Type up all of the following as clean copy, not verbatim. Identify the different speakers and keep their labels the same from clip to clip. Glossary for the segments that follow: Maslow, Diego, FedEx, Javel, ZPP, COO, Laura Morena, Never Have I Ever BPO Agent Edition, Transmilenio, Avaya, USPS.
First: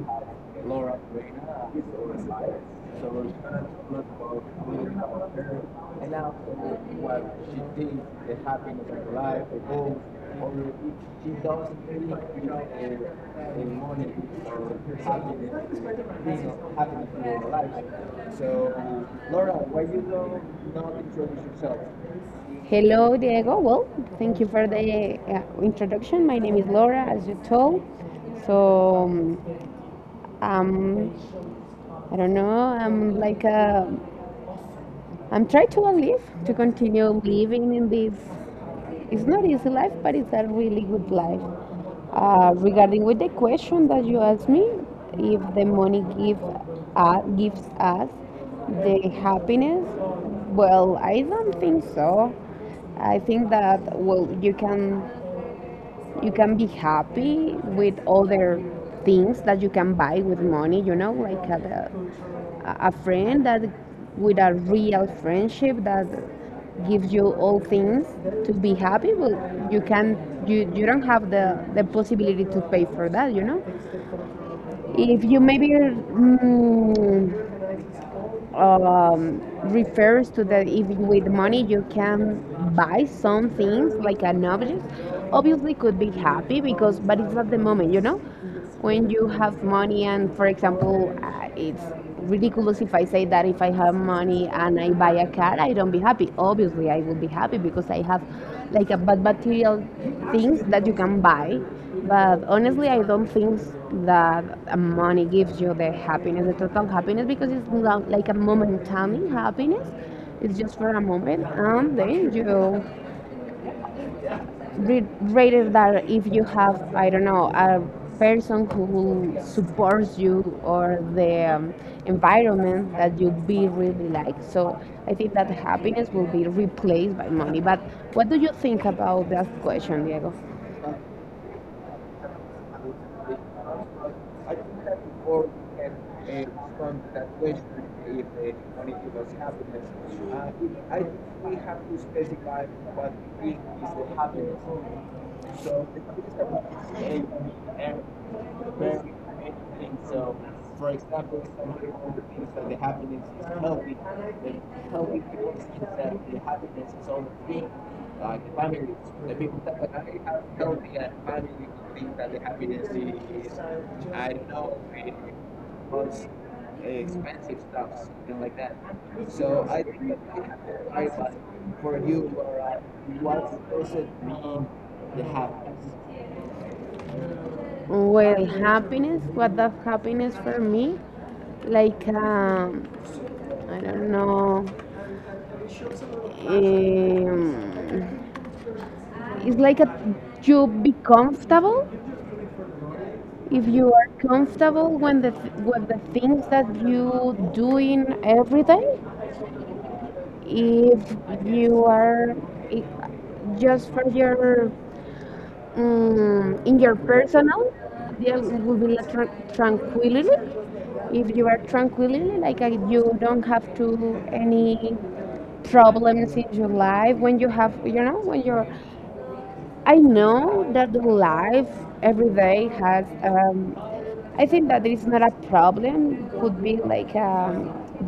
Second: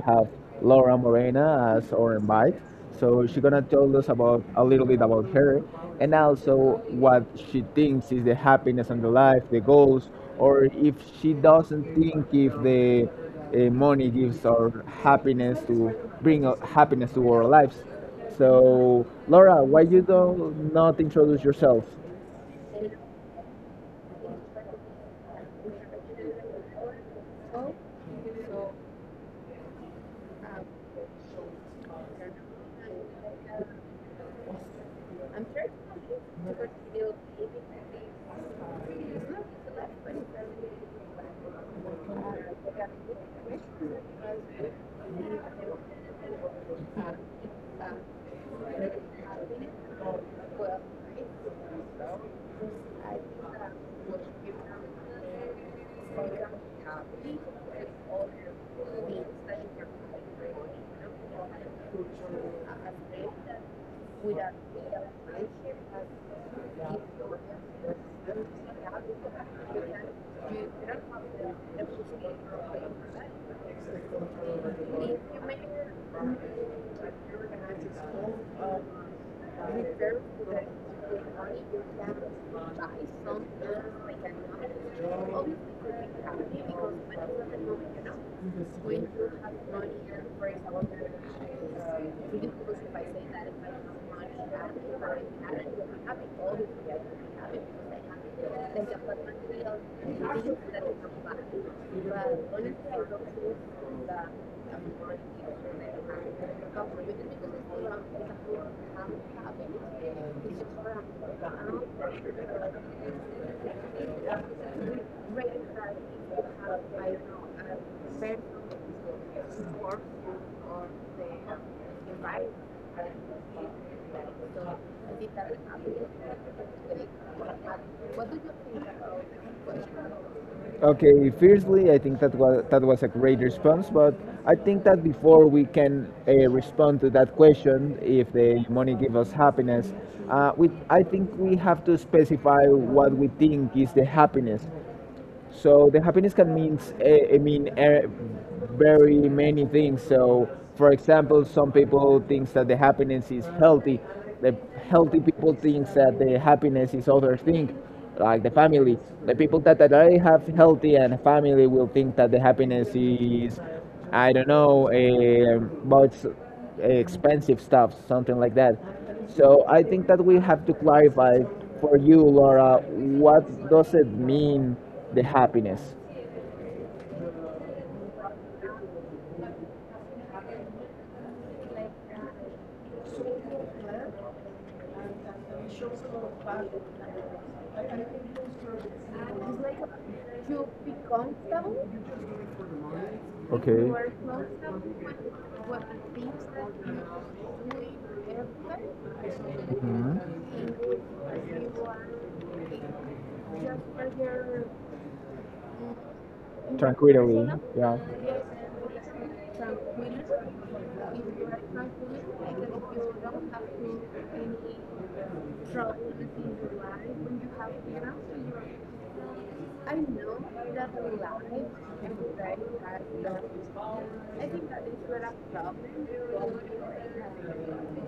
Speaker 1: have Laura Morena as our invite. So she's gonna tell us about a little bit about her, and also what she thinks is the happiness and the life, the goals, or if she doesn't think if the money gives our happiness to bring happiness to our lives. So Laura, why you don't not introduce yourself?
Speaker 2: Hello, Diego. Well, thank you for the introduction. My name is Laura, as you told. So, um, um, I don't know, I'm like a I'm trying to live, to continue living in this. It's not easy life, but it's a really good life. Regarding with the question that you asked me, if the money gives us the happiness, well, I don't think so. I think that, well, you can be happy with other things that you can buy with money, like a friend that with a real friendship that gives you all things to be happy, but you can you don't have the possibility to pay for that. If you maybe um, refers to that, if with money you can buy some things like an object, obviously could be happy, because but it's not the moment. When you have money, and for example it's ridiculous if I say that if I have money and I buy a car I don't be happy. Obviously I will be happy because I have like a bad material, things that you can buy. But honestly, I don't think that money gives you the happiness, the total happiness, because it's not like a momentary happiness. It's just for a moment, and then you rated that if you have, I don't know, a person who supports you or the environment that you be really like. So I think that happiness will be replaced by money. But what do you think about that question, Diego?
Speaker 1: Okay, firstly, I think that was a great response, but I think that before we can respond to that question, if the money gives us happiness, we I think we have to specify what we think is the happiness, so the happiness can means very many things. So for example, some people thinks that the happiness is healthy. The healthy people thinks that the happiness is other thing, like the family. The people that already have healthy and family will think that the happiness is I don't know, about expensive stuff, something like that. So I think that we have to clarify for you, Laura, what does it mean, the happiness?
Speaker 2: Well, happiness, what does happiness for me? Like, I don't know. Um, it's like a, you be comfortable. If you are comfortable when the with the things that you doing in every day,
Speaker 1: Mhm.
Speaker 2: if you are i- just for your, in your
Speaker 1: Tranquility,
Speaker 2: personal, there will be like tranquility. If you are tranquility, like you don't have to any
Speaker 1: yeah.
Speaker 2: problems in your life when you have, you know, when you're. I know that the life every day has I think that there is not a problem. Could be like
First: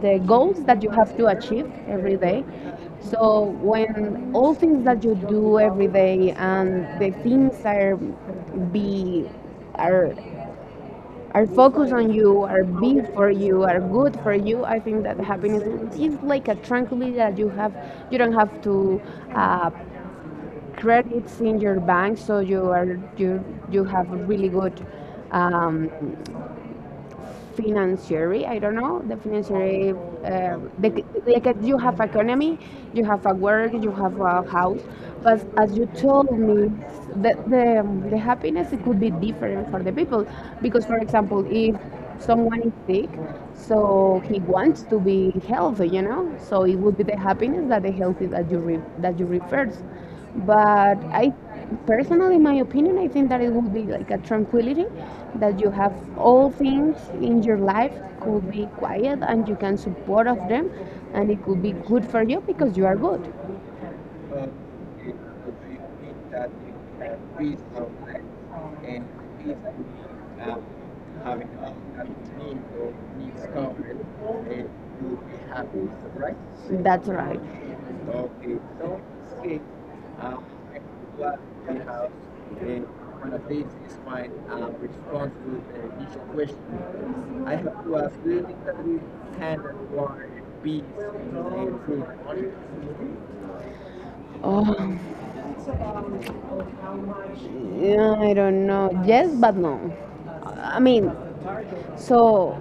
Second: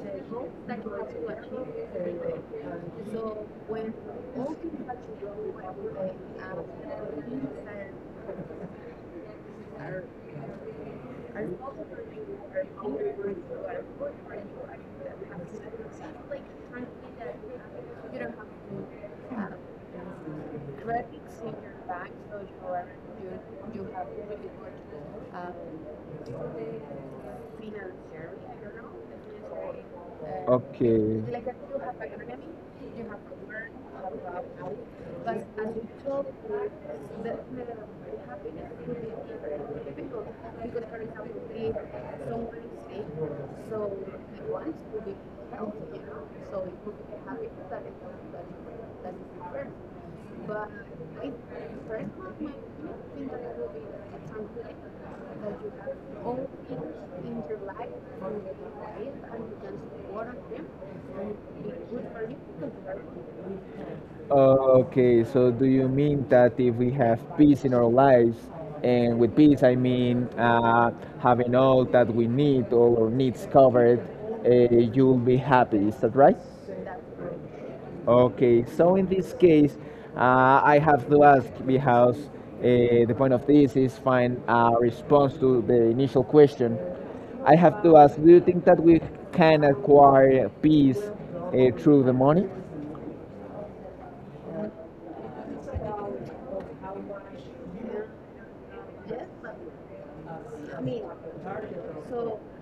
Speaker 2: the goals that you have to achieve every day. So when all things that you do every day and the things are be are are focused on you, are big for you, are good for you. I think that happiness is like a tranquility that you have. You don't have to uh, credits in your bank, so you are you have really good um, financiary, I don't know, the financiary, the, like you have economy, you have a work, you have a house, but as you told me, the happiness it could be different for the people, because, for example, if someone is sick, so he wants to be healthy, you know, so it would be the happiness that the healthy that that you refers, but I personally in my opinion I think that it would be like a tranquility that you have all things in your life could be quiet and you can support of them, and it could be good for you because you are good.
Speaker 1: Are okay, so do you mean that if we have peace in our lives, and with peace I mean having all that we need, all our needs covered, you'll be happy, is that right?
Speaker 2: That's right.
Speaker 1: Okay, so in this case, I have to ask because the point of this is find a response to the initial question. I have to ask, do you think that we can acquire peace through the money?
Speaker 2: Oh, yeah, I don't know, yes but no, I mean, so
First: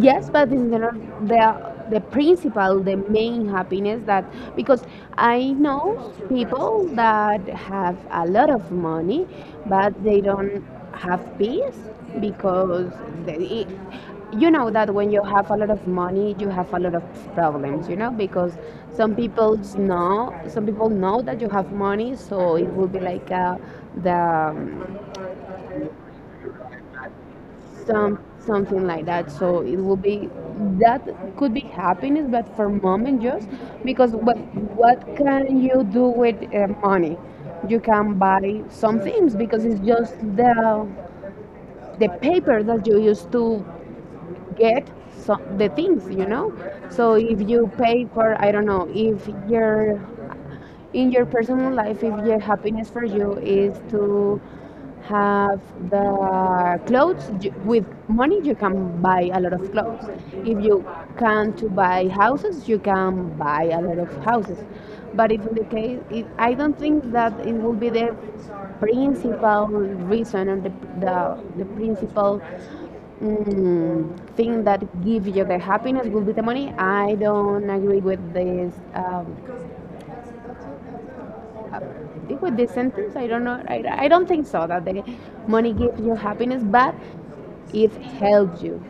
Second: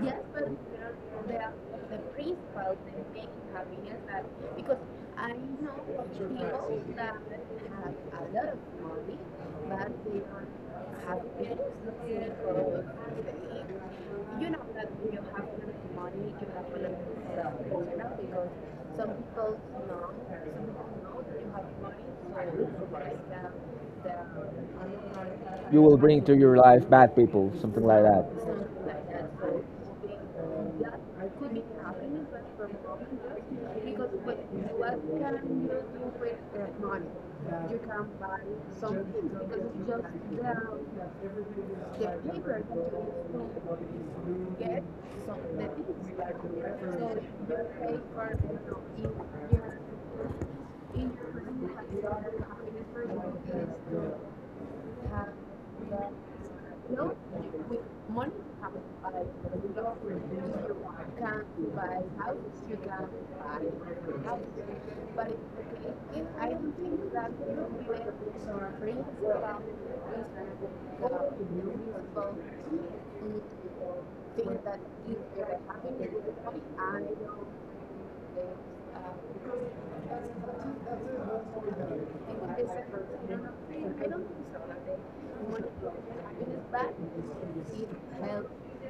Speaker 2: yes, but in general, the principal, the main happiness that, because I know people that have a lot of money, but they don't have peace, because they, you know that when you have a lot of money, you have a lot of problems. You know, because some people know that you have money, so it will be like the
Speaker 1: You will bring to your life bad people, something like
Speaker 2: some,
Speaker 1: that.
Speaker 2: something like that. So it will be that could be happiness but for moment just, because what can you do with money? You can buy some things, because it's just the paper that you used to get some the things, you know. So if you pay for I don't know if your in your personal life, if your happiness for you is to have the clothes, with money you can buy a lot of clothes, if you can to buy houses you can buy a lot of houses, but if in the case it, I don't think that it will be the principal reason, or the principal thing that gives you the happiness will be the money. I don't agree with this with the sentence. I don't know, I don't think so that the money gives you happiness, but it helps you,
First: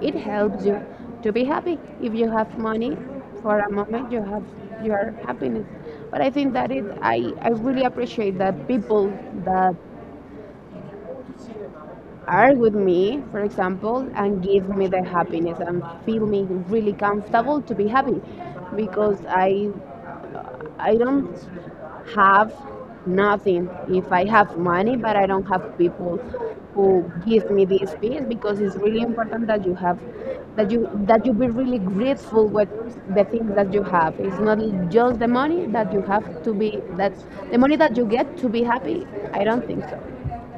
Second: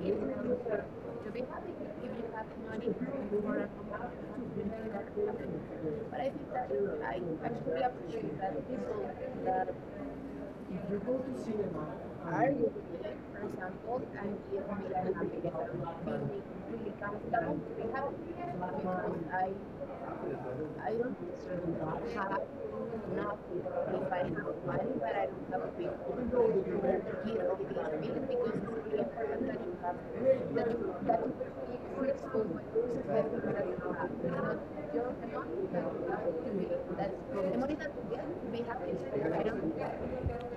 Speaker 2: it helps you to be happy. If you have money, for a moment you have your happiness, but I think that it I really appreciate that people that are with me for example and give me the happiness and feel me really comfortable to be happy, because I don't have nothing. If I have money, but I don't have people who give me this piece, because it's really important that you have, that you be really grateful with the things that you have. It's not just the money that you have to be that, the money that you get to be happy. I don't think so.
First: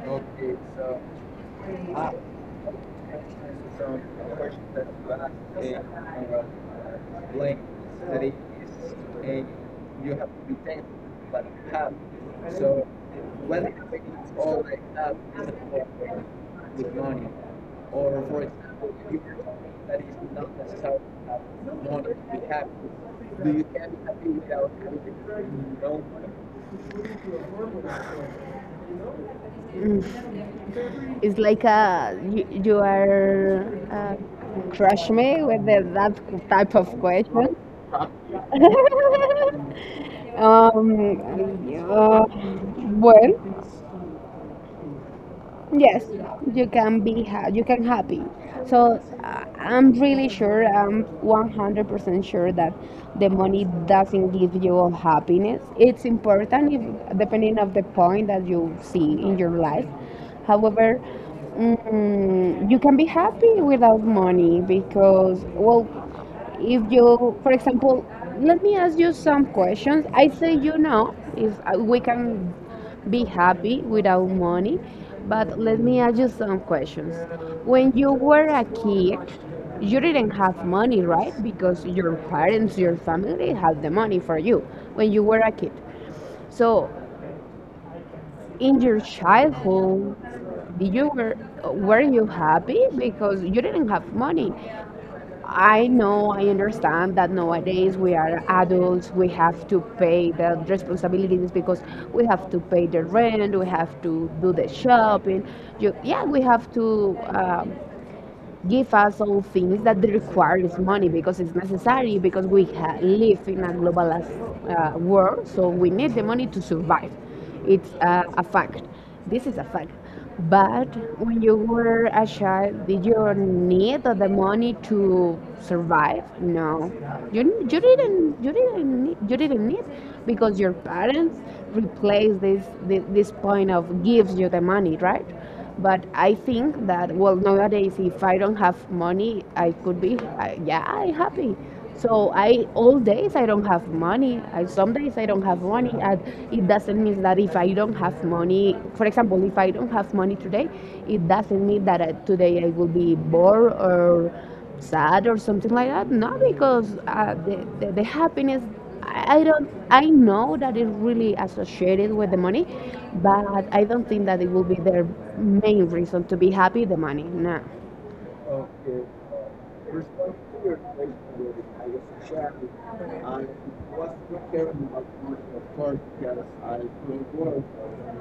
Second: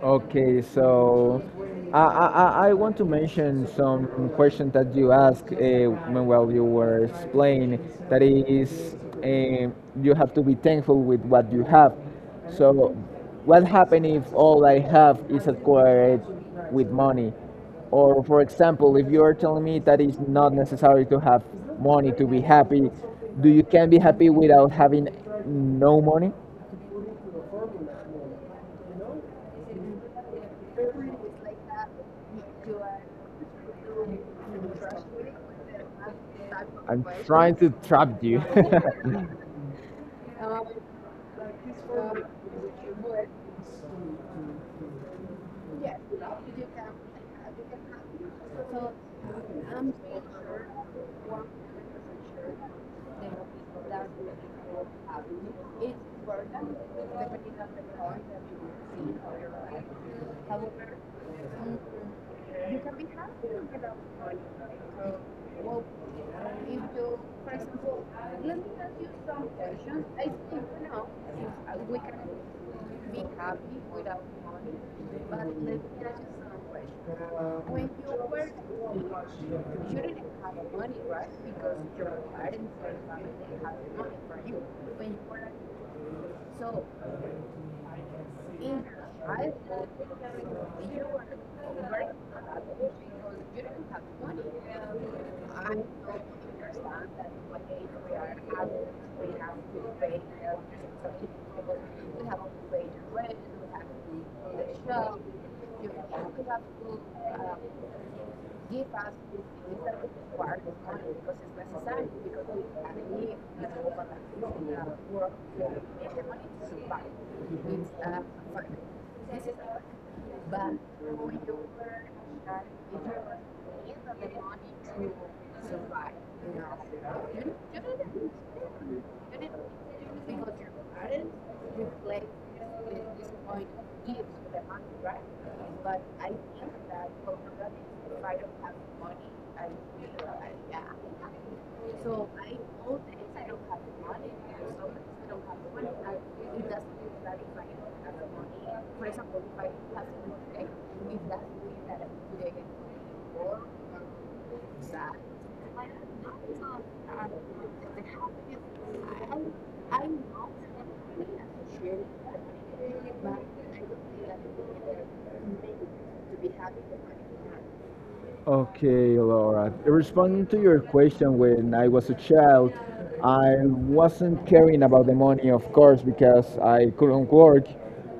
Speaker 1: Okay, so I want to mention some question that you asked when while you were explaining. That is, um you have to be thankful with what you have. So, what happens if all I have is acquired with money? Or, for example, if you are telling me that it's not necessary to have money to be happy, do you can be happy without having no money?
Speaker 2: Mm, it's like a you are, uh, crush me with that type of
Speaker 1: I'm
Speaker 2: question.
Speaker 1: trying to trap you.
Speaker 2: Am, ah, bueno. Yes, you can be you can happy. So I'm really sure, I'm 100% sure that the money doesn't give you all happiness. It's important if, depending of the point that you see in your life. However, you can be happy without money because, well, if you, for example, let me ask you some questions. I say you know if we can be happy without money. But let me ask you some questions. When you were a kid, you didn't have money, right? Because your parents, your family had the money for you when you were a kid. So, in your childhood, did you were you happy because you didn't have money? I know, I understand that nowadays we are adults, we have to pay the responsibilities, because we have to pay the rent, we have to do the shopping. You, yeah, we have to give us all things that requires money, because it's necessary, because we live in a globalized world, so we need the money to survive. It's a fact, this is a fact. But when you were a child did you need the money to survive? No, you, you didn't, you didn't need, because your parents replace this point of gives you the money, right? But I think that, well, nowadays, if I don't have money, I could be yeah, I happy. So I all days I don't have money. I some days I don't have money, and it doesn't mean that if I don't have money, for example, if I don't have money today, it doesn't mean that today I will be bored or sad or something like that. No, because the happiness, I don't, I know that it's really associated with the money, but I don't think that it will be their main reason to be happy, the money. No.
Speaker 1: Okay, Laura. Responding to your question, when I was a child, I wasn't caring about the money, of course, because I couldn't work.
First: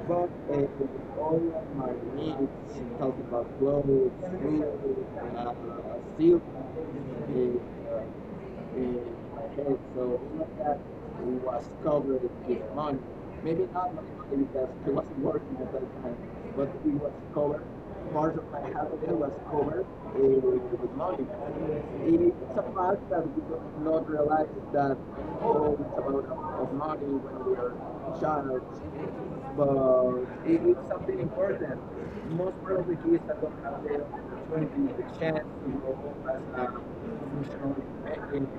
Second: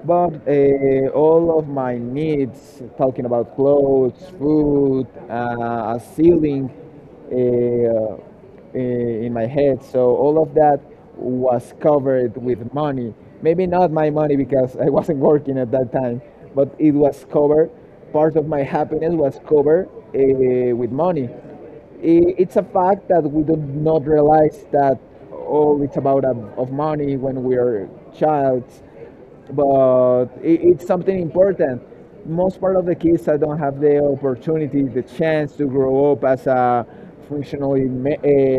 Speaker 1: But all of my needs, talking about clothes, food, a ceiling, uh, in my head. So all of that was covered with money. Maybe not my money because I wasn't working at that time, but it was covered. Part of my happiness was covered with money. I- It's a fact that we do not realize that oh, it's about of money when we are childs but it's something important. Most part of the kids that don't have the opportunity, the chance to grow up as a functionally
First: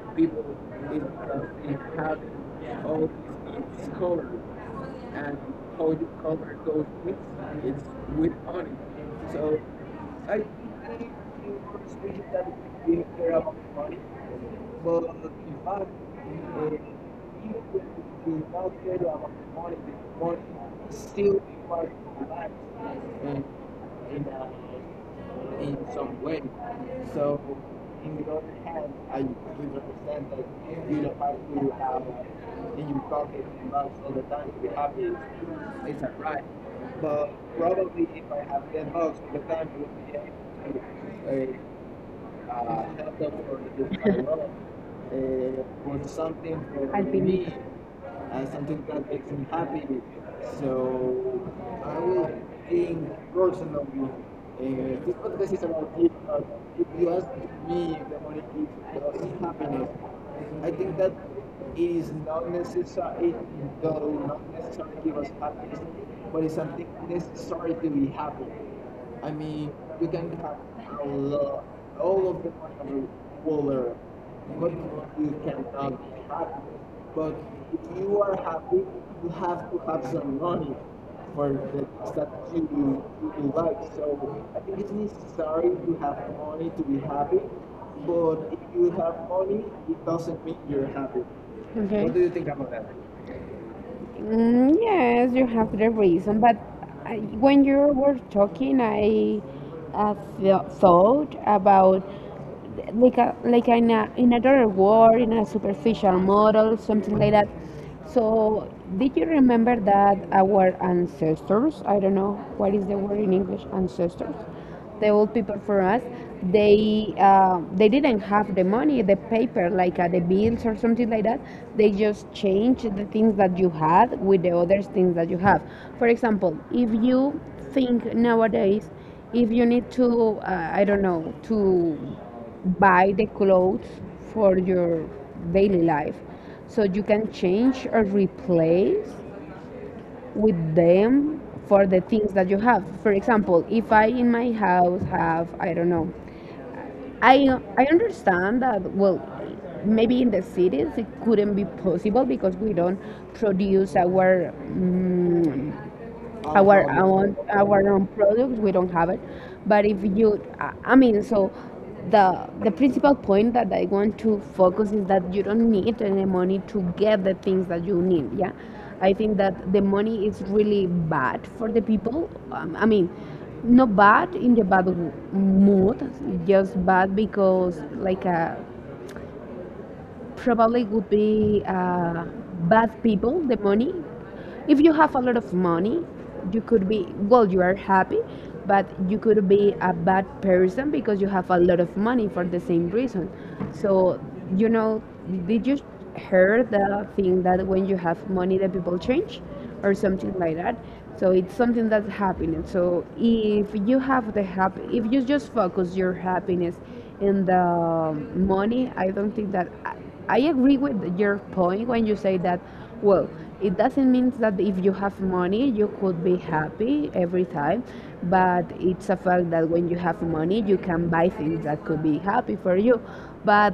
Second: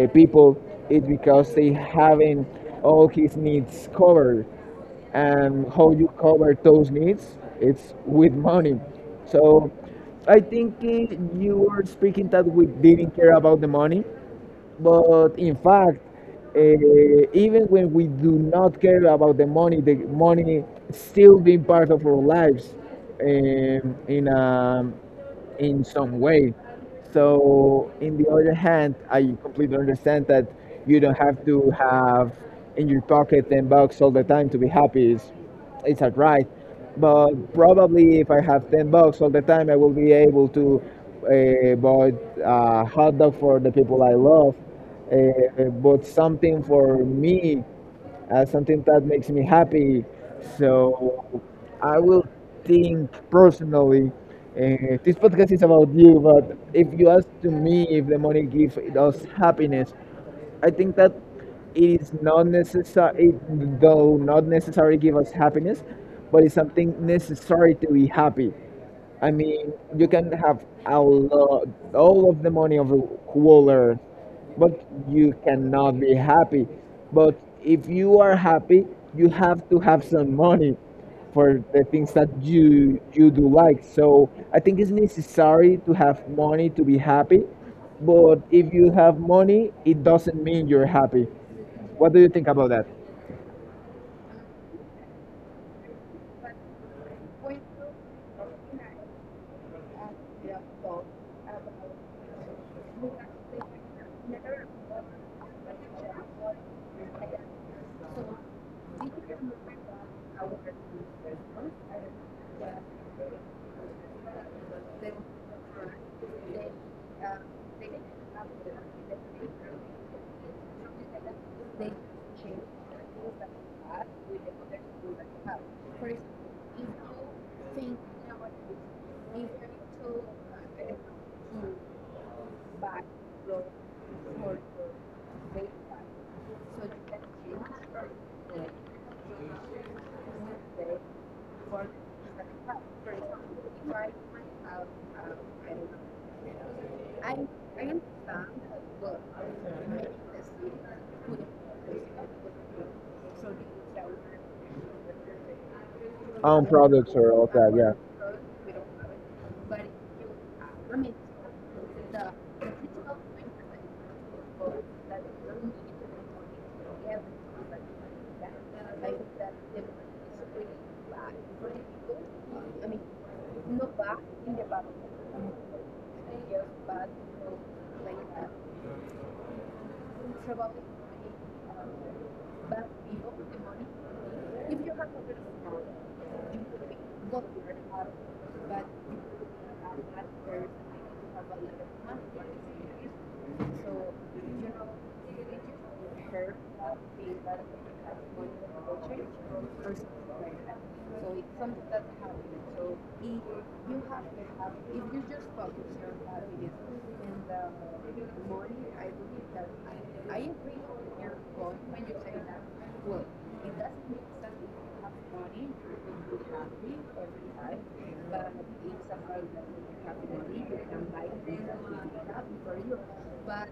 Speaker 1: people, it's because they haven't all his needs covered. And how you cover those needs, it's with money. So I think you were speaking that we didn't care about the money, but in fact, uh, even when we do not care about the money still being part of our lives um, in a in some way. So, in the other hand, I completely understand that you don't have to have in your pocket 10 bucks all the time to be happy. It's not right. But probably if I have 10 bucks all the time, I will be able to buy a hot dog for the people I love, but something for me as something that makes me happy. So I will think personally. This podcast is about you, but if you ask to me if the money gives us happiness, I think that it is not necessary, though not necessarily give us happiness, but it's something necessary to be happy. I mean, you can have a lot, all of the money of the whole earth, but you cannot be happy. But if you are happy, you have to have some money for the things that you do like. So I think it's necessary to have money to be happy. But if you have money, it doesn't mean you're happy. What do you think about
Speaker 2: Okay.
Speaker 1: that?
Speaker 2: Mm, yes, you have the reason, but I, when you were talking, I uh, thought about like a, like in a, in another world, in a superficial model, something like that. So, did you remember that our ancestors? I don't know what is the word in English, ancestors, the old people for us. They they didn't have the money, the paper like the bills or something like that. They just changed the things that you had with the other things that you have. For example, if you think nowadays, if you need to I don't know to buy the clothes for your daily life, so you can change or replace with them for the things that you have. For example, if I in my house have, I don't know, I understand that, well, maybe in the cities it couldn't be possible because we don't produce our Oh,
Speaker 1: Own
Speaker 2: our
Speaker 1: products
Speaker 2: no.
Speaker 1: or
Speaker 2: Own,
Speaker 1: all that,
Speaker 2: our
Speaker 1: yeah.
Speaker 2: own products we don't have it, but if you I mean, so the the principal point that I want to focus is that you don't need any money to get the things that you need, yeah. I think that the money is really bad for the people, I mean not bad in the bad mood, just bad because like a probably would be bad people, the money. If you have a lot of money, you could be, well, you are happy, but you could be a bad person because you have a lot of money for the same reason. So, you know, did you hear the thing that when you have money, the people change or something like that? So it's something that's happening. So if you have the happy, if you just focus your happiness and the money I don't think that I agree with your point when you say that well, it doesn't mean that if you have money you could be happy every time, but it's a fact that when you have money you can buy things that could be happy for you. But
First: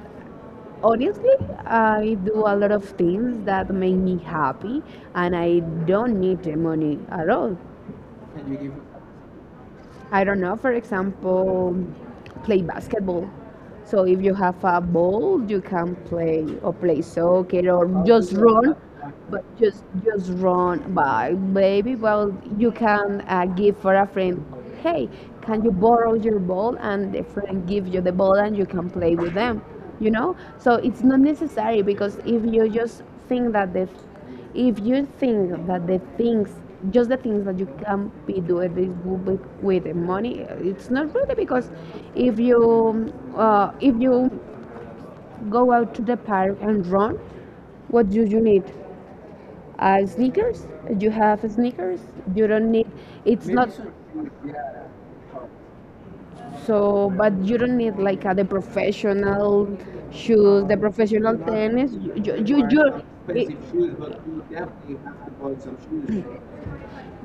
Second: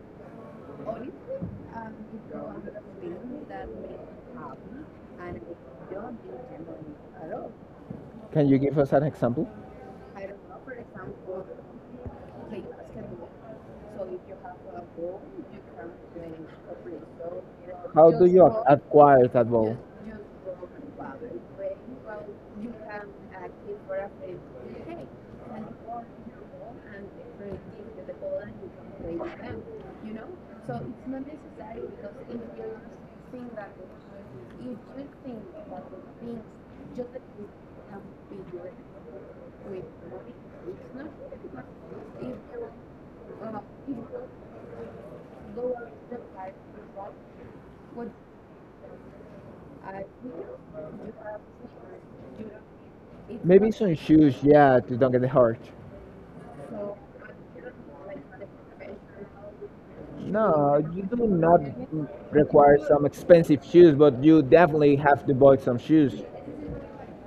Speaker 2: honestly, I do a lot of things that make me happy, and I don't need the money at all.
Speaker 1: Can you give us an example?
Speaker 2: I don't know, for example, play basketball. So if you have a ball, you can play or play soccer or just run,
Speaker 1: Acquire
Speaker 2: but
Speaker 1: that.
Speaker 2: just run. But maybe well, you can give for a friend. Hey, can you borrow your ball? And the friend gives you the ball, and you can play with them. You know, so it's not necessary because if you just think that the if you think that the things just the things that you can be doing this with the money it's not really because if you go out to the park and run, what do you need? Uh, sneakers. You have sneakers. You don't need. It's
Speaker 1: Maybe
Speaker 2: not.
Speaker 1: some shoes, yeah, to don't get hurt.
Speaker 2: So but you don't need like the professional shoes,
Speaker 1: No,
Speaker 2: the
Speaker 1: you do
Speaker 2: professional
Speaker 1: not
Speaker 2: tennis,
Speaker 1: require
Speaker 2: you,
Speaker 1: some expensive shoes, but you definitely have to buy some shoes.
Speaker 2: you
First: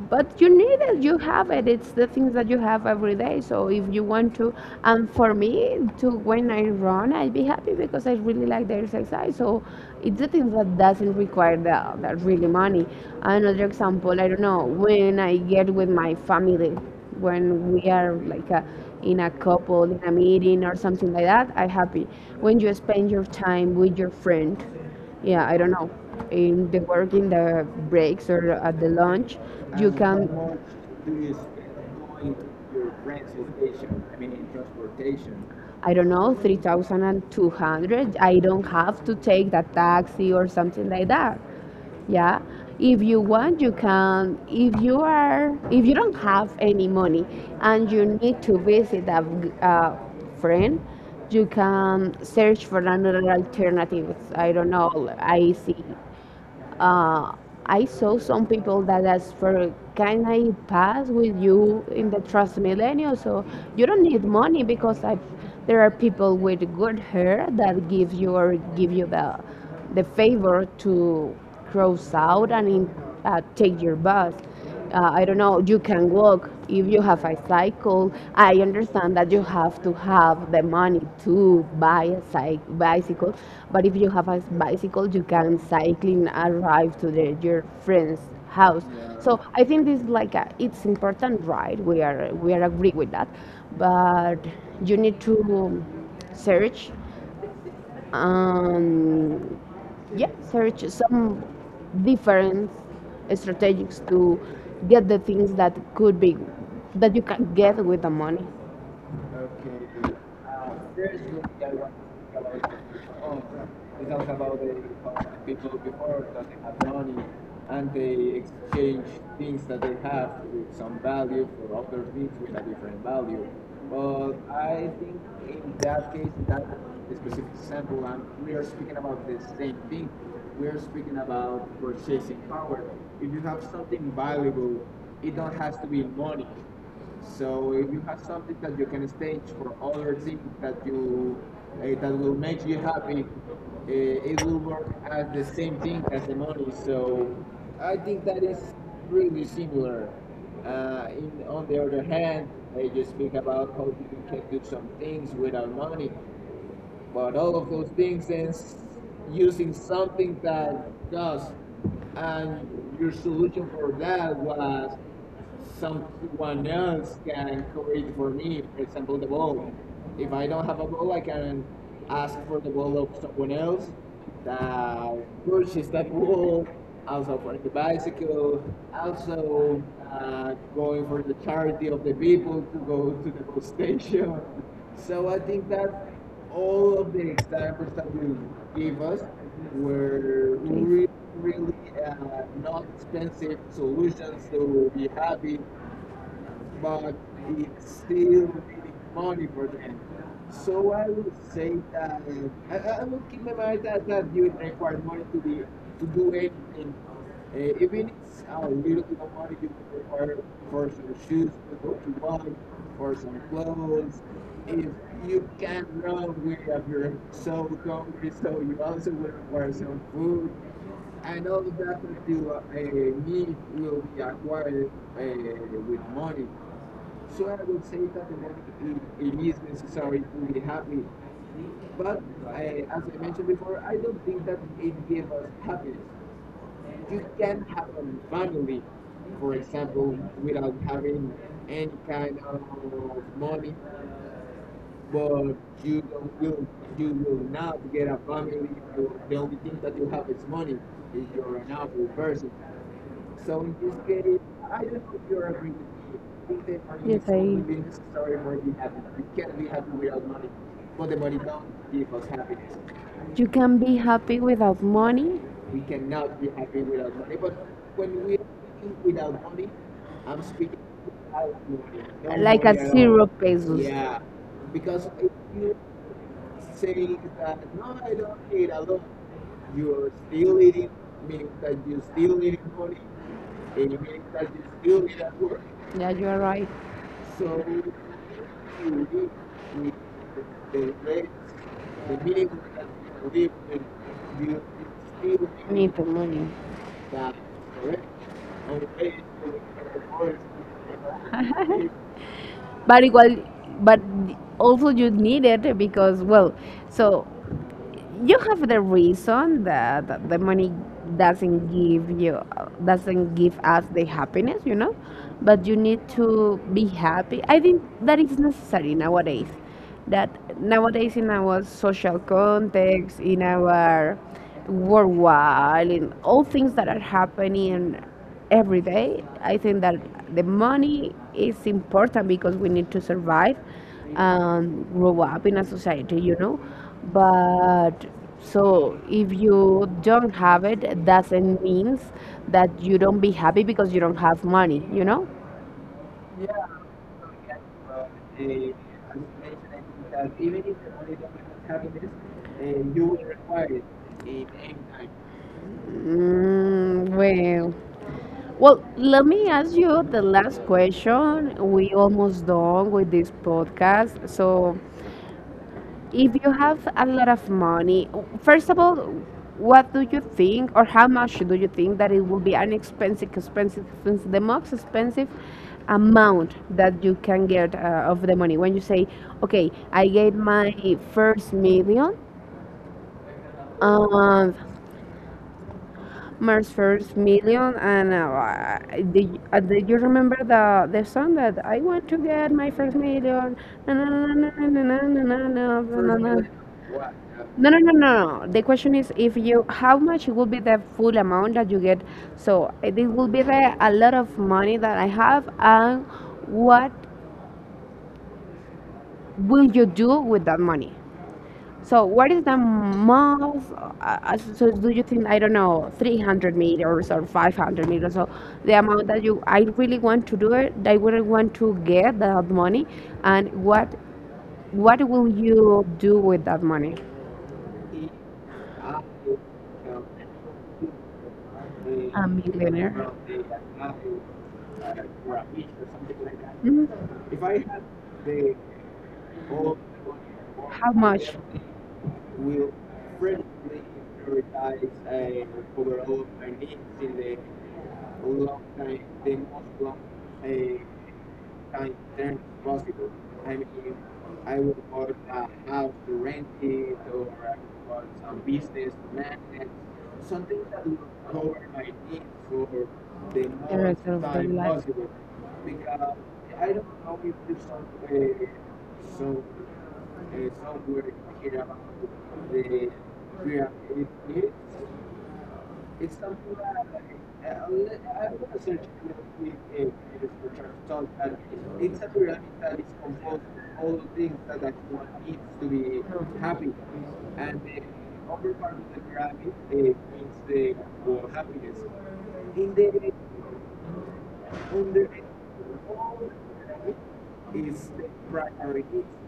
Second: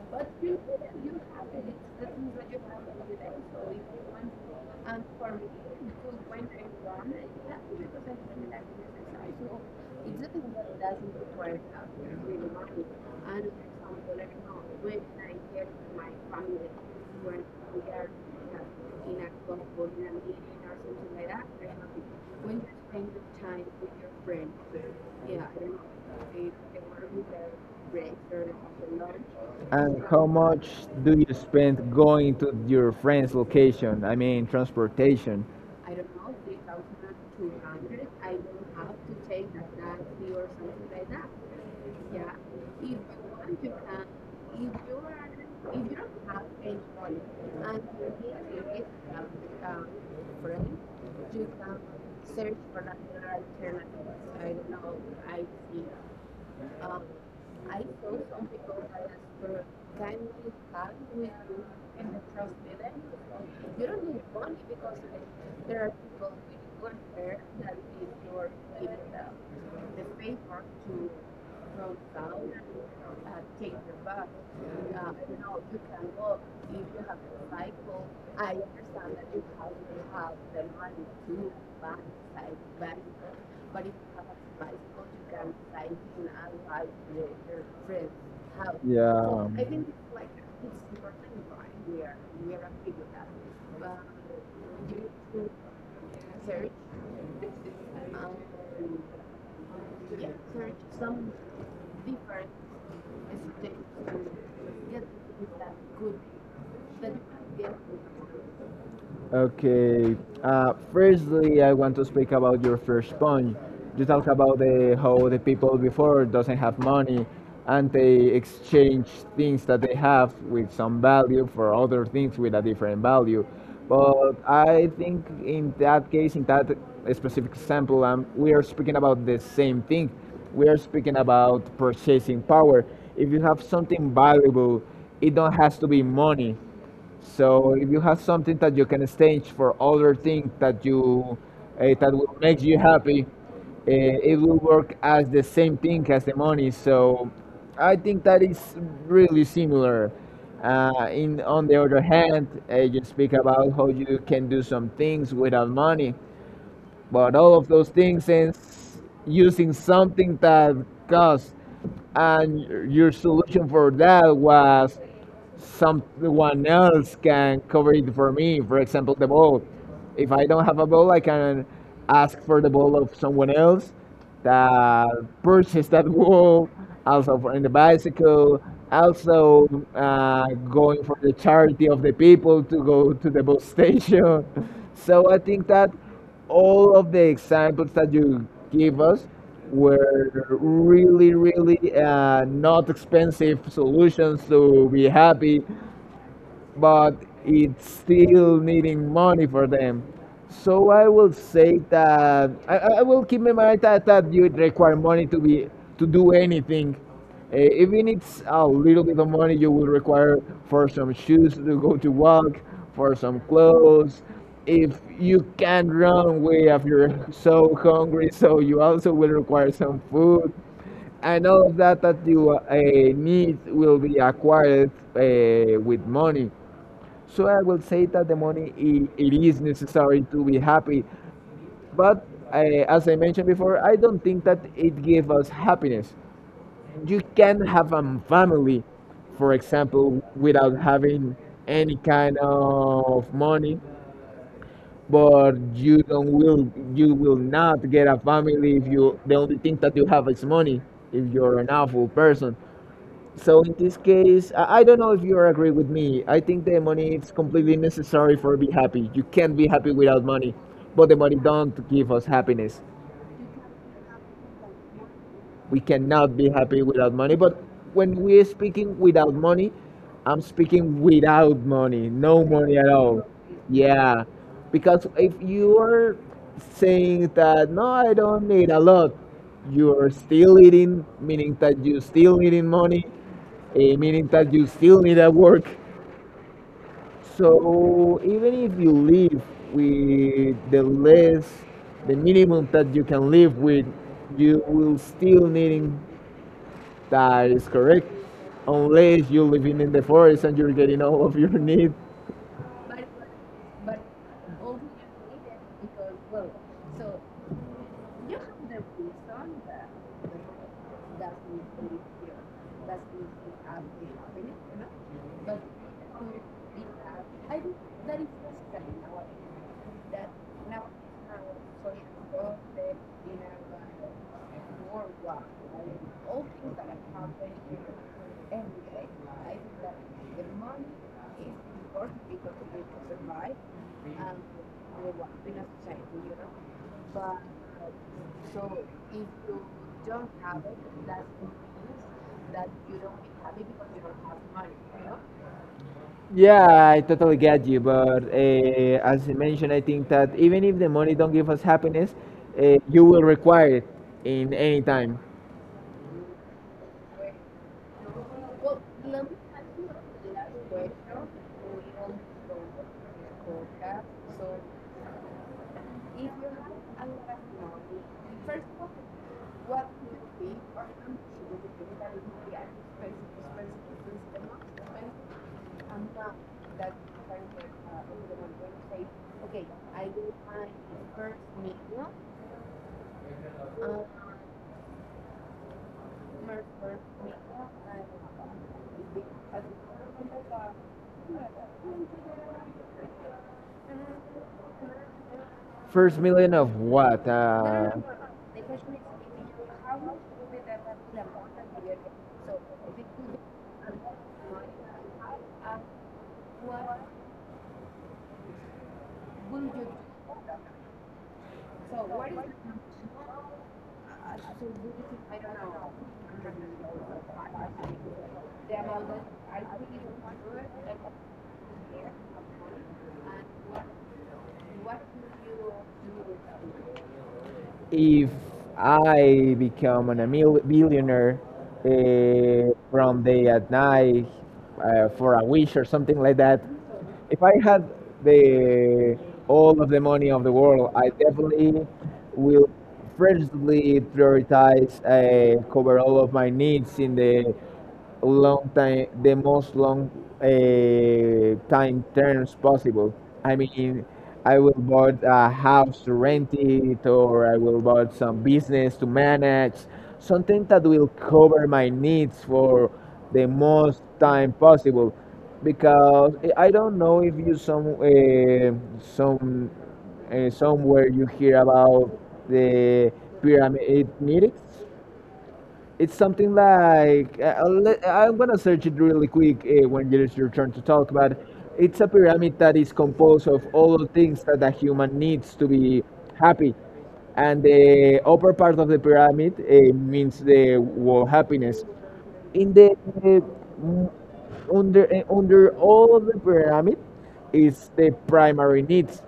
Speaker 2: but you need it, you have it, it's the things that you have every day. So if you want to, and for me to, when I run I'd be happy because I really like the exercise. So it's the things that doesn't require the really money. Another example, I don't know, when I get with my family, when we are like a, in a couple in a meeting or something like that, I am happy. When you spend your time with your friend, yeah, I don't know, in the work, in the breaks or at the lunch, you
Speaker 1: And how
Speaker 2: can.
Speaker 1: much do you spend going to your friend's location? I mean, transportation.
Speaker 2: I don't know, 3,200. I don't have to take the taxi or something like that. Yeah. If you want, you can. If you are, if you don't have any money and you need to visit a friend, you can search for another alternative. I don't know, I see uh, I saw some people that asked for, can I pass with you in the Transmilenio? So you don't need money because I there are people with good hair that give you or give you the favor to cross out and in, take your bus. I don't know, you can walk if you have a cycle. I understand that you have to have the money to buy a bicycle, but if you have a bicycle, you can cycling arrive to your friend's house. So
Speaker 1: Yeah.
Speaker 2: I think this like a, it's important, right? We are agree with that, but you need to search and yeah, search some different strategies to get the things that could be that you can get with the money.
Speaker 1: Okay. Firstly, I want to speak about your first point. You talk about the, how the people before doesn't have money, and they exchange things that they have with some value for other things with a different value. But I think in that case, in that specific example, we are speaking about the same thing. We are speaking about purchasing power. If you have something valuable, it don't has to be money so if you have something that you can stage for other things that you that will make you happy, uh, it will work as the same thing as the money. So I think that is really similar. In on the other hand, you speak about how you can do some things without money but all of those things ends using something that costs and your solution for that was someone else can cover it for me for example the ball if I don't have a ball I can ask for the ball of someone else that purchase that wall, also for in the bicycle, also going for the charity of the people to go to the bus station. So I think that all of the examples that you give us were really, really not expensive solutions to be happy but it's still needing money for them. So I will say that I will keep in mind that you require money to be to do anything. Even it's a little bit of money you will require for some shoes to go to walk, for some clothes. If you can't run away if you're so hungry, so you also will require some food. And all of that that you need will be acquired with money. So I will say that the money it is necessary to be happy, but I, as I mentioned before, I don't think that it gives us happiness. You can have a family, for example, without having any kind of money, but you don't will you will not get a family if you the only thing that you have is money if you're an awful person. So in this case, I don't know if you agree with me. I think the money
Speaker 2: Yes,
Speaker 1: is completely
Speaker 2: I.
Speaker 1: necessary for be happy. You can't be happy without money, but the money don't give us happiness.
Speaker 2: You can be happy without money,
Speaker 1: We cannot be happy without money. But when we're speaking without money, I'm speaking without money, no
Speaker 2: like
Speaker 1: money
Speaker 2: at
Speaker 1: at all.
Speaker 2: zero pesos.
Speaker 1: Yeah, because if you are saying that no, I don't need a lot, you're still eating, meaning that you still needing money, meaning that you still need a work.
Speaker 2: Yeah, you are right. So
Speaker 1: So even if you live with the less, the minimum that you can live with, you will still
Speaker 2: need
Speaker 1: needing
Speaker 2: the money
Speaker 1: that is correct, unless you're living in the forest and you're getting all of your needs.
Speaker 2: but igual, but also you need it because well, so you have the reason that the money doesn't give you doesn't give us the happiness, you know. But you need to be happy. I think that is necessary nowadays, that nowadays in our social context, in our worldwide, in all things that are happening every day, I think that the money is important because we need to survive and grow up in a society, you know. But so if you don't have it, it doesn't means that you don't be happy because you don't have money, you know.
Speaker 1: Yeah, I totally get you, but as you mentioned, I think that even if the money don't give us happiness, you will require it in any time.
Speaker 2: Mm, well, well, let me ask you the last question. We almost done with this podcast, so if you have a lot of money, first of all, what do you think, or how much do you think that it will be an expensive the most expensive amount that you can get of the money? When you say, okay, I get first million, um, my first million, and do you remember the song that I want to get my first million? Na, na, na, na, na, na, na, na, na, first na,
Speaker 1: First
Speaker 2: na, million.
Speaker 1: million of what?
Speaker 2: No, no, no, no. no. The question is if you, how much will be the full amount that you get? So this will be a lot of money that I have, and what will you do with that money? So what is the most? So do you think, I don't know, 300 meters or 500 meters? So the amount that you, I really want to do it. I really want to get that money, and what will you do with that money?
Speaker 1: If I become a billionaire from day at night for a wish or something like that,
Speaker 2: Mhm.
Speaker 1: if I had the all of the money of the world,
Speaker 2: How.
Speaker 1: I definitely will firstly prioritize cover all of my needs in the long time, the most long time terms possible. I mean, I will buy a house to rent it, or I will buy some business to manage, something that will cover my needs for the most time possible. Because I don't know if you some some somewhere you hear about the pyramid meetings. It's something like I'll I'm gonna search it really quick when it's your turn to talk. But it's a pyramid that is composed of all the things that a human needs to be happy, and the upper part of the pyramid means the world happiness. In the uh, under under all the pyramid is the primary needs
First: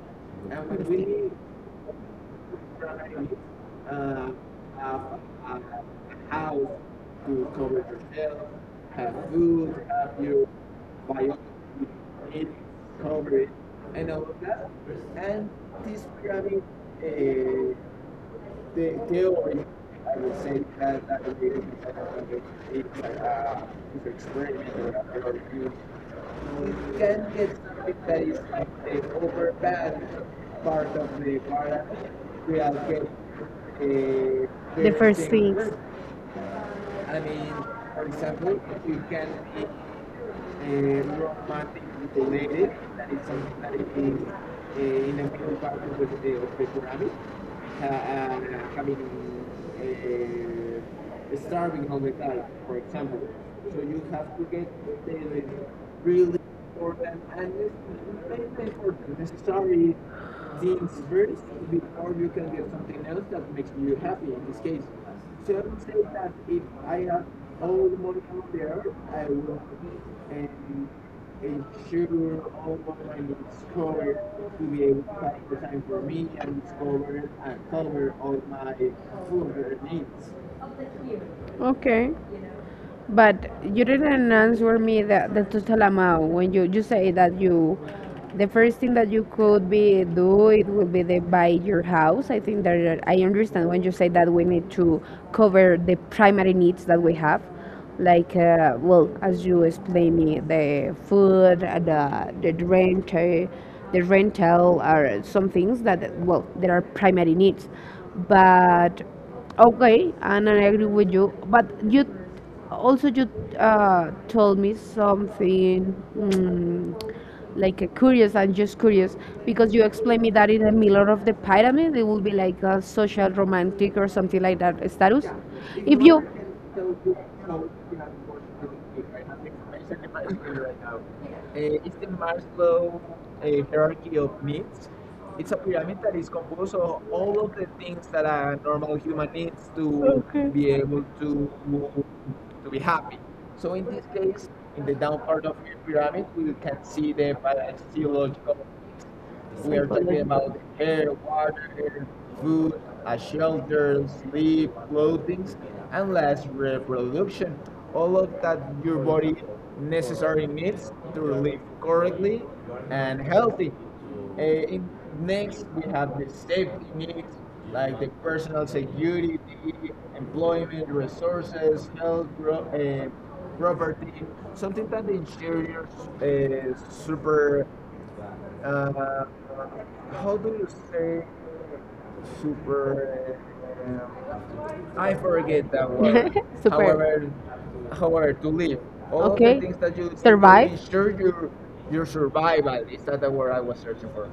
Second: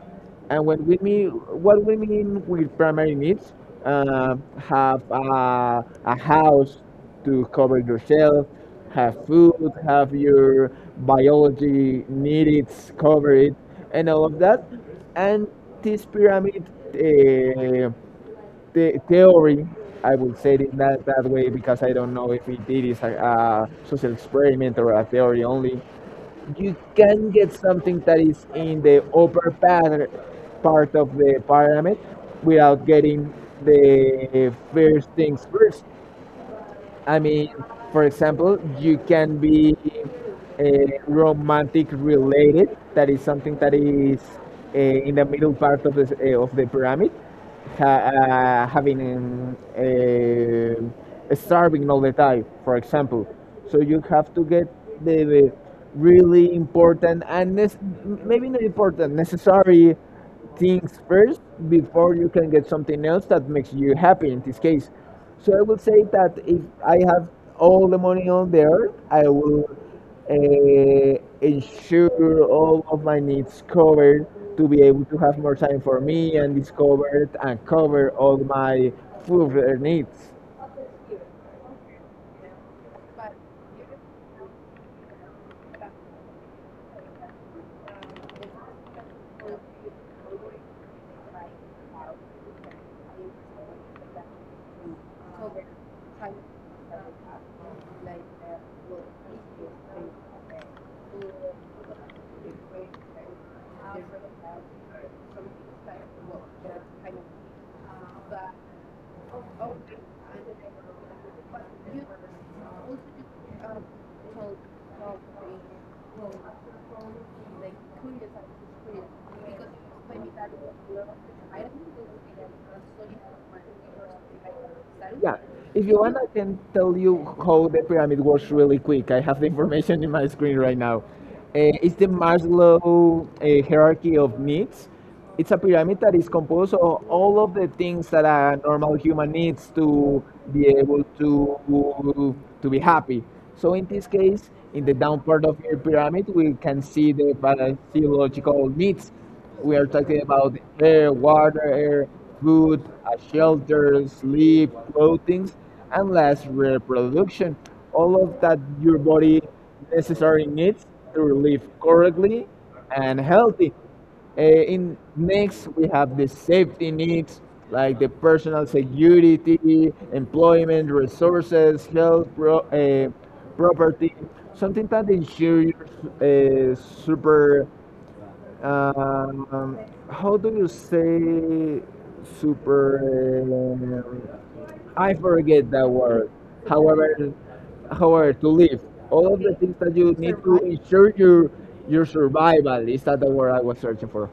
Speaker 1: and when we mean what we mean with primary needs, have a house to cover yourself, have food, have your biology needs covered and all of that. And this pyramid, uh, the theory, I would say it that, that way because I don't know if it is a social experiment or a theory only. You can get something that is in the upper part, part of the pyramid without getting the first things first. I mean, for example, you can be uh, romantic related. That is something that is in the middle part of the pyramid, ha- having starving all the time, for example. So you have to get the really important and maybe not important, necessary things first before you can get something else that makes you happy in this case. So I will say that if I have all the money on the earth, I will ensure all of my needs covered to be able to have more time for me and discover and cover all my further needs.
Speaker 2: Okay. But you didn't answer me the total amount when you say that you the first thing that you could be do it will be the buy your house. I think that I understand when you say that we need to cover the primary needs that we have, like well as you explain me the food, the rent, the rental are some things that well there are primary needs, but. Okay, and I agree with you. But you also you told me something mm, like a curious. I'm just curious because you explained me that in the middle of the pyramid it will be like a social romantic or something like that
Speaker 1: Sorry?
Speaker 2: status.
Speaker 1: Yeah. If you
Speaker 2: If
Speaker 1: want,
Speaker 2: you
Speaker 1: I can tell you how the pyramid works really quick. I have the information in my screen right now. It's the Maslow hierarchy of needs. It's a pyramid that is composed of all of the things that a normal human needs to
Speaker 2: okay.
Speaker 1: be able to be happy. So in this case, in the down part of your pyramid, we can see the physiological needs. We are talking about air, water, air, food, a shelter, sleep, clothing, and last reproduction. All of that your body necessary needs to live correctly and healthy. In next, we have the safety needs like the personal security, employment, resources, health, property, something that ensures super um, how do you say super? um, I forget that word. However, however, to live, all of the things that you need to ensure your survival is that the word I was searching for.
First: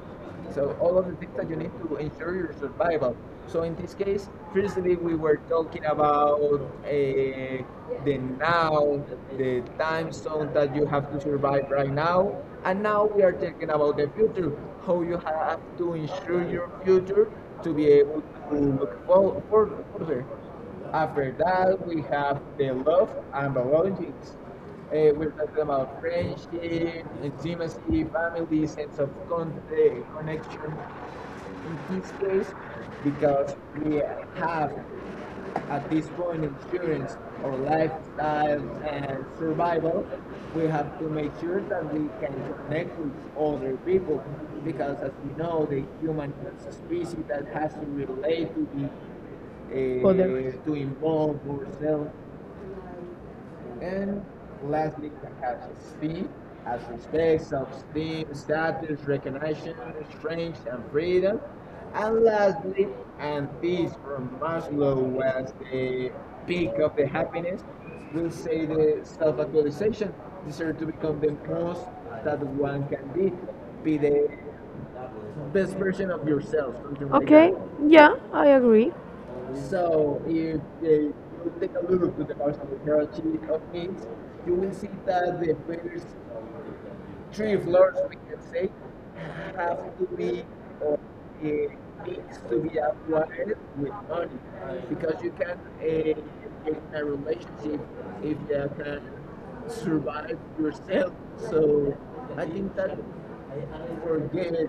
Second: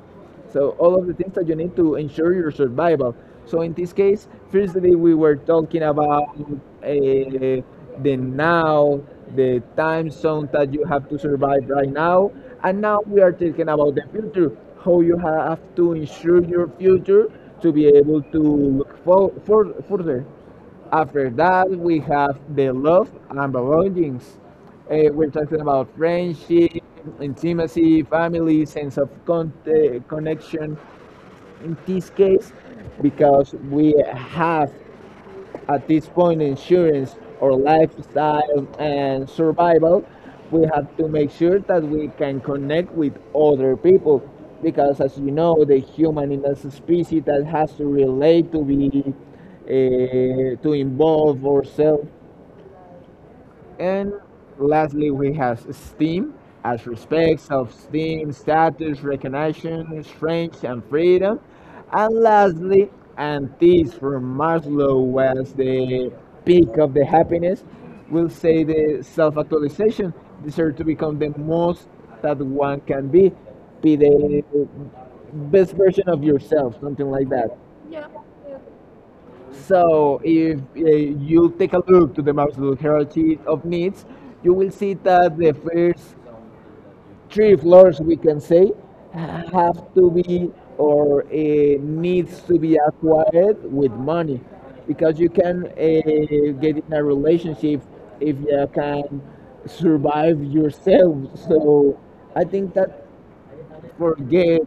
Speaker 1: So all of the things that you need to ensure your survival. So in this case, firstly, we were talking about the now, the time zone that you have to survive right now, and now we are talking about the future, how you have to ensure your future to be able to look for further. After that, we have the love and belongings. We're talking about friendship, intimacy, family, sense of connection in this case, because we have at this point, insurance or lifestyle and survival, we have to make sure that we can connect with other people because, as you know, the human is a species that has to relate to be
Speaker 2: Other.
Speaker 1: to involve ourselves. And lastly, we have esteem, as respects of esteem, status, recognition, strength, and freedom. And lastly, and this from Maslow was the peak of the happiness, we'll say the self-actualization deserve to become the most that one can be the best version of yourself, something like that.
Speaker 2: Yeah, I agree.
Speaker 1: So if you take a look to the Maslow hierarchy of needs, you will see that the first three floors, we can say, have to be or needs to be acquired with money, because you can get in a relationship if you can survive yourself. So I think that forget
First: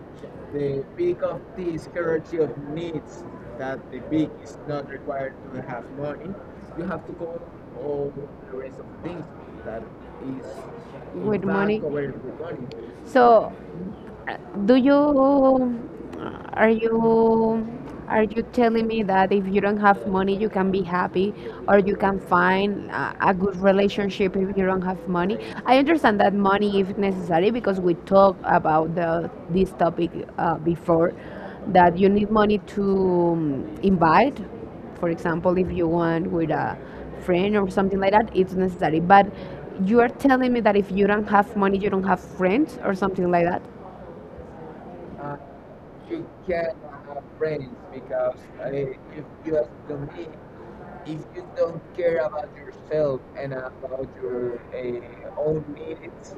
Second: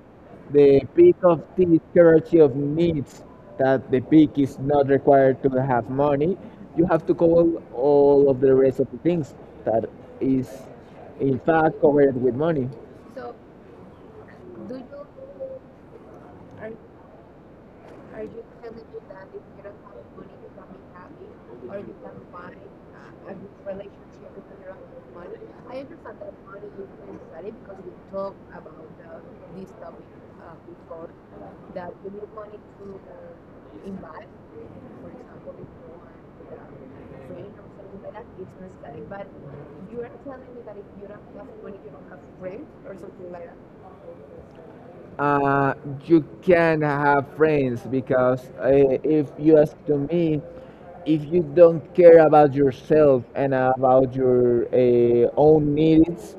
Speaker 1: the peak of this hierarchy of needs that the peak is not required to have money. You have to cover all of the rest of the things
Speaker 2: Good
Speaker 1: that is in fact
Speaker 2: morning.
Speaker 1: covered with money.
Speaker 2: So uh, do you, are you, are you telling me that if you don't have money you can be happy or you can find a good relationship if you don't have money? I understand that money is necessary because we talked about the this topic before that you need money to invite. For example, if you want with a friend or something like that, it's necessary. But you are telling me that if you don't have money, you don't have friends or something like that?
Speaker 1: Uh, you can have friends because if you ask to me, if you don't care about yourself and about your own needs,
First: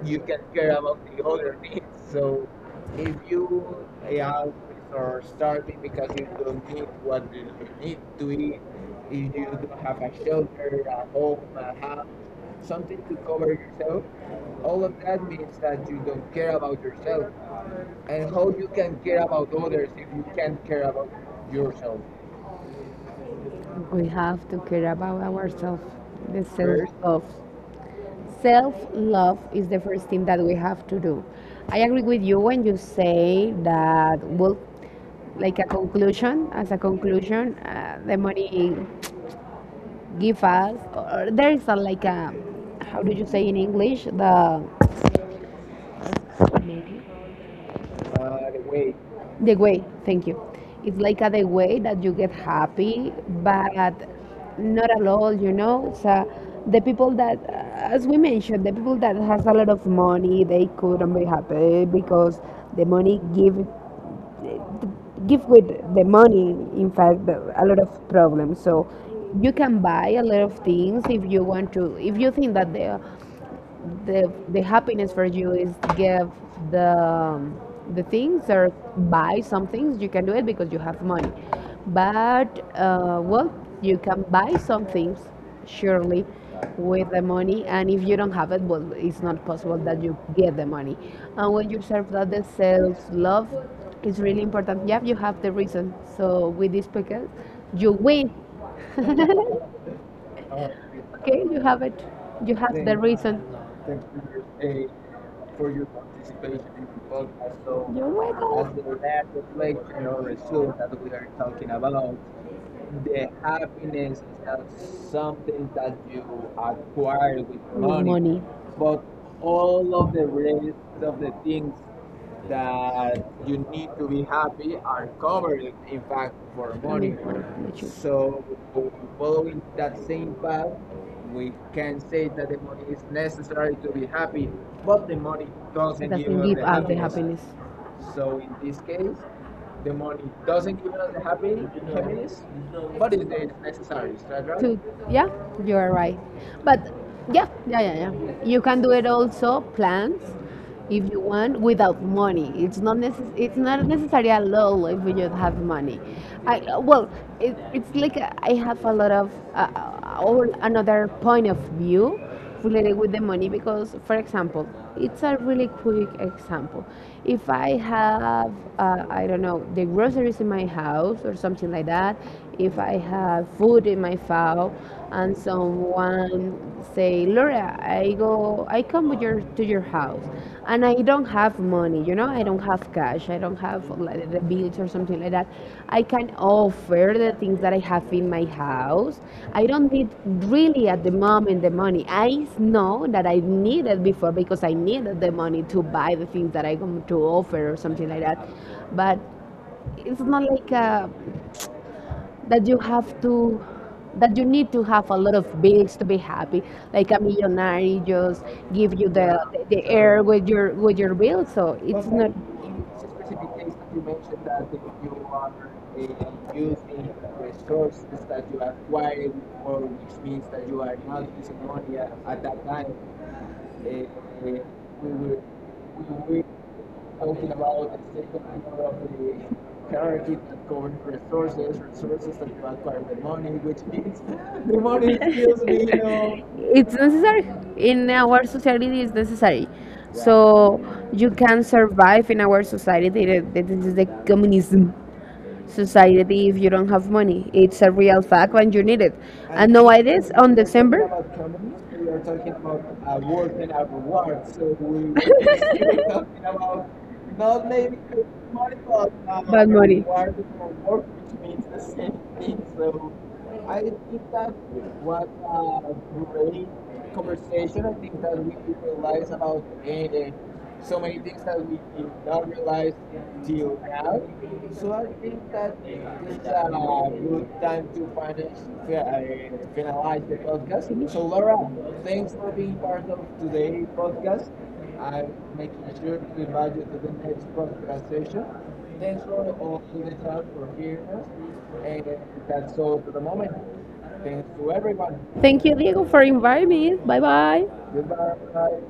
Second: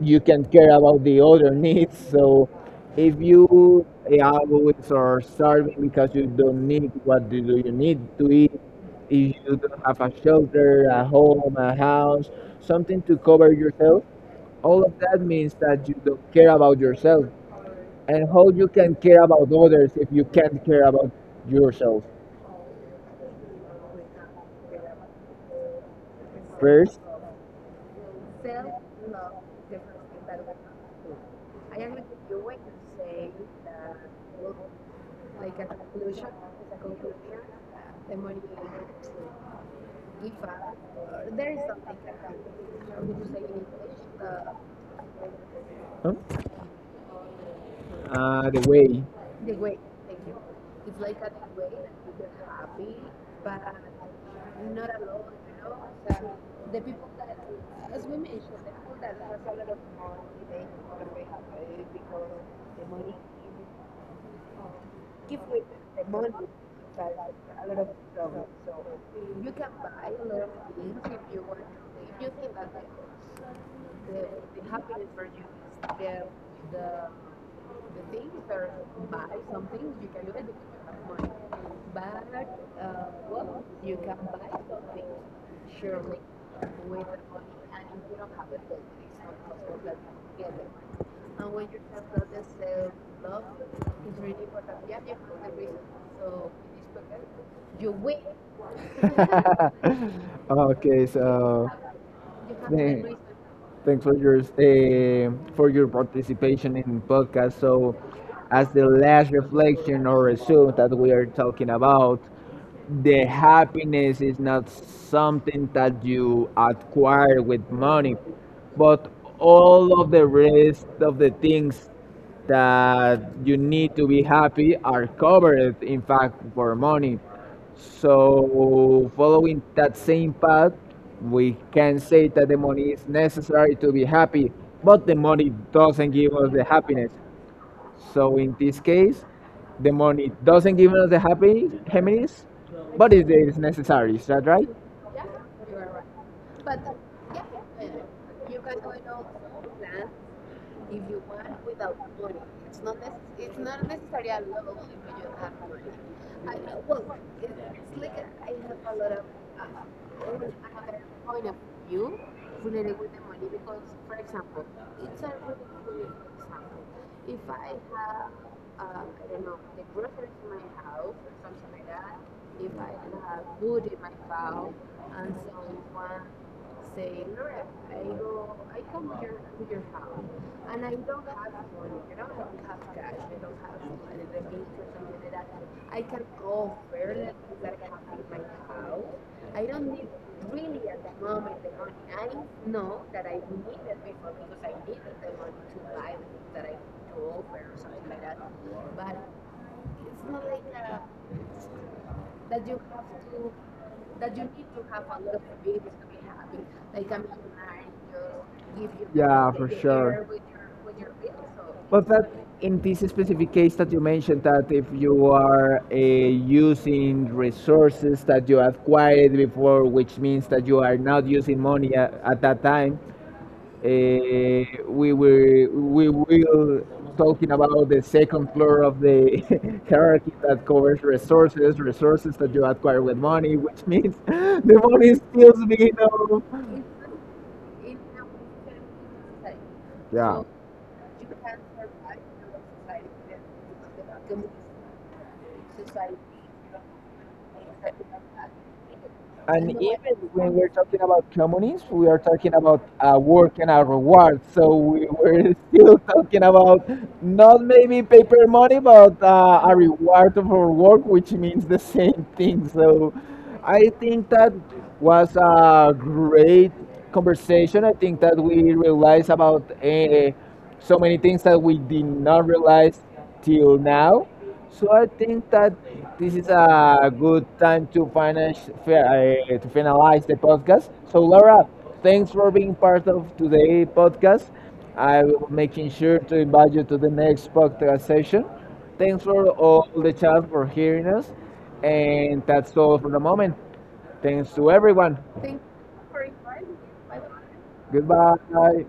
Speaker 1: you can care about the other needs. So if you always are starving because you don't need what do you need to eat, if you don't have a shelter, a home, a house, something to cover yourself, all of that means that you don't care about yourself. And how you can care about others if you can't care about yourself
Speaker 2: We have to care about ourselves. The self
Speaker 1: first?
Speaker 2: love. Self love is the first thing that we have to do. I agree with you when you say that, well, as a conclusion, the money give us, or there is a, like a, how do you say in English, the.
Speaker 1: Huh? The way.
Speaker 2: The way, thank you. It's like a the way that you get happy, but not at all, you know. So the people that, as we mentioned, the people that has a lot of money, they couldn't be happy because the money give with the money, in fact, a lot of problems. So you can buy a lot of things if you want to. If you think that the happiness for you is give the um, the things or buy some things you can do it because you have money, but well, you can buy some things surely with the money, and if you don't have it, well it's not possible that you get the money. And when you serve that the self love is really important, yeah, you have the reason. So with this podcast you win.
Speaker 1: Okay,
Speaker 2: Okay, you
Speaker 1: so
Speaker 2: have it, you have the
Speaker 1: thank-
Speaker 2: reason
Speaker 1: thanks for your participation in podcast. So, as the last reflection or resume that we are talking about, the happiness is not something that you acquire with money, but all of the rest of the things that you need to be happy are covered, in fact, for money. So, following that same path, we can say that the money is necessary to be happy, but the money doesn't give us the happiness. So in this case, the money doesn't give us the happy happiness, but it is necessary. Is that right?
Speaker 2: to. Yeah, you are right, but yeah, yeah, yeah, yeah, you can do it also plans if you want without money. It's not necessarily a law if you don't have money. I, well, it, it's like I have a lot of all another point of view related with the money because, for example, it's a really quick example. If I have, I don't know, the groceries in my house or something like that, if I have food in my file, and someone say, Laura, I go, I come to to your house, and I don't have money. You know, I don't have cash. I don't have like, the bills or something like that. I can offer the things that I have in my house. I don't need really at the moment the money. I know that I needed before because I needed the money to buy the things that I come to offer or something like that. But it's not like a that you have to that you need to have a lot of bills to be happy, like a millionaire just give you
Speaker 1: Yeah, for
Speaker 2: the air
Speaker 1: sure.
Speaker 2: with your bills, so it's
Speaker 1: But that
Speaker 2: not.
Speaker 1: in this specific case that you mentioned, that if you are using resources that you acquired before, which means that you are not using money at that time. Uh, we will talking about the second floor of the hierarchy that covers resources, resources that you acquire with money, which means the money is still being of.
Speaker 2: It's necessary in our society, it's necessary, so you can survive in our society, that this is the communism society if you don't have money. It's a real fact when you need it. And
Speaker 1: And
Speaker 2: no
Speaker 1: even
Speaker 2: ideas
Speaker 1: when
Speaker 2: on
Speaker 1: we're talking
Speaker 2: December.
Speaker 1: about communists, we are talking about work and a reward. So we're still talking about not maybe paper money, but
Speaker 2: Bad
Speaker 1: a
Speaker 2: money.
Speaker 1: reward of our work, which means the same thing. So I think that was a great conversation. I think that we realized about so many things that we did not realize till now. So I think that this is a good time to finish to finalize the podcast. So Laura, thanks for being part of today's podcast. I will making sure to invite you to the next podcast session. Thanks for all the chat for hearing us, and that's all for the moment. Thanks to everyone.
Speaker 2: Thank you, Diego, for inviting me. Bye bye.
Speaker 1: Goodbye.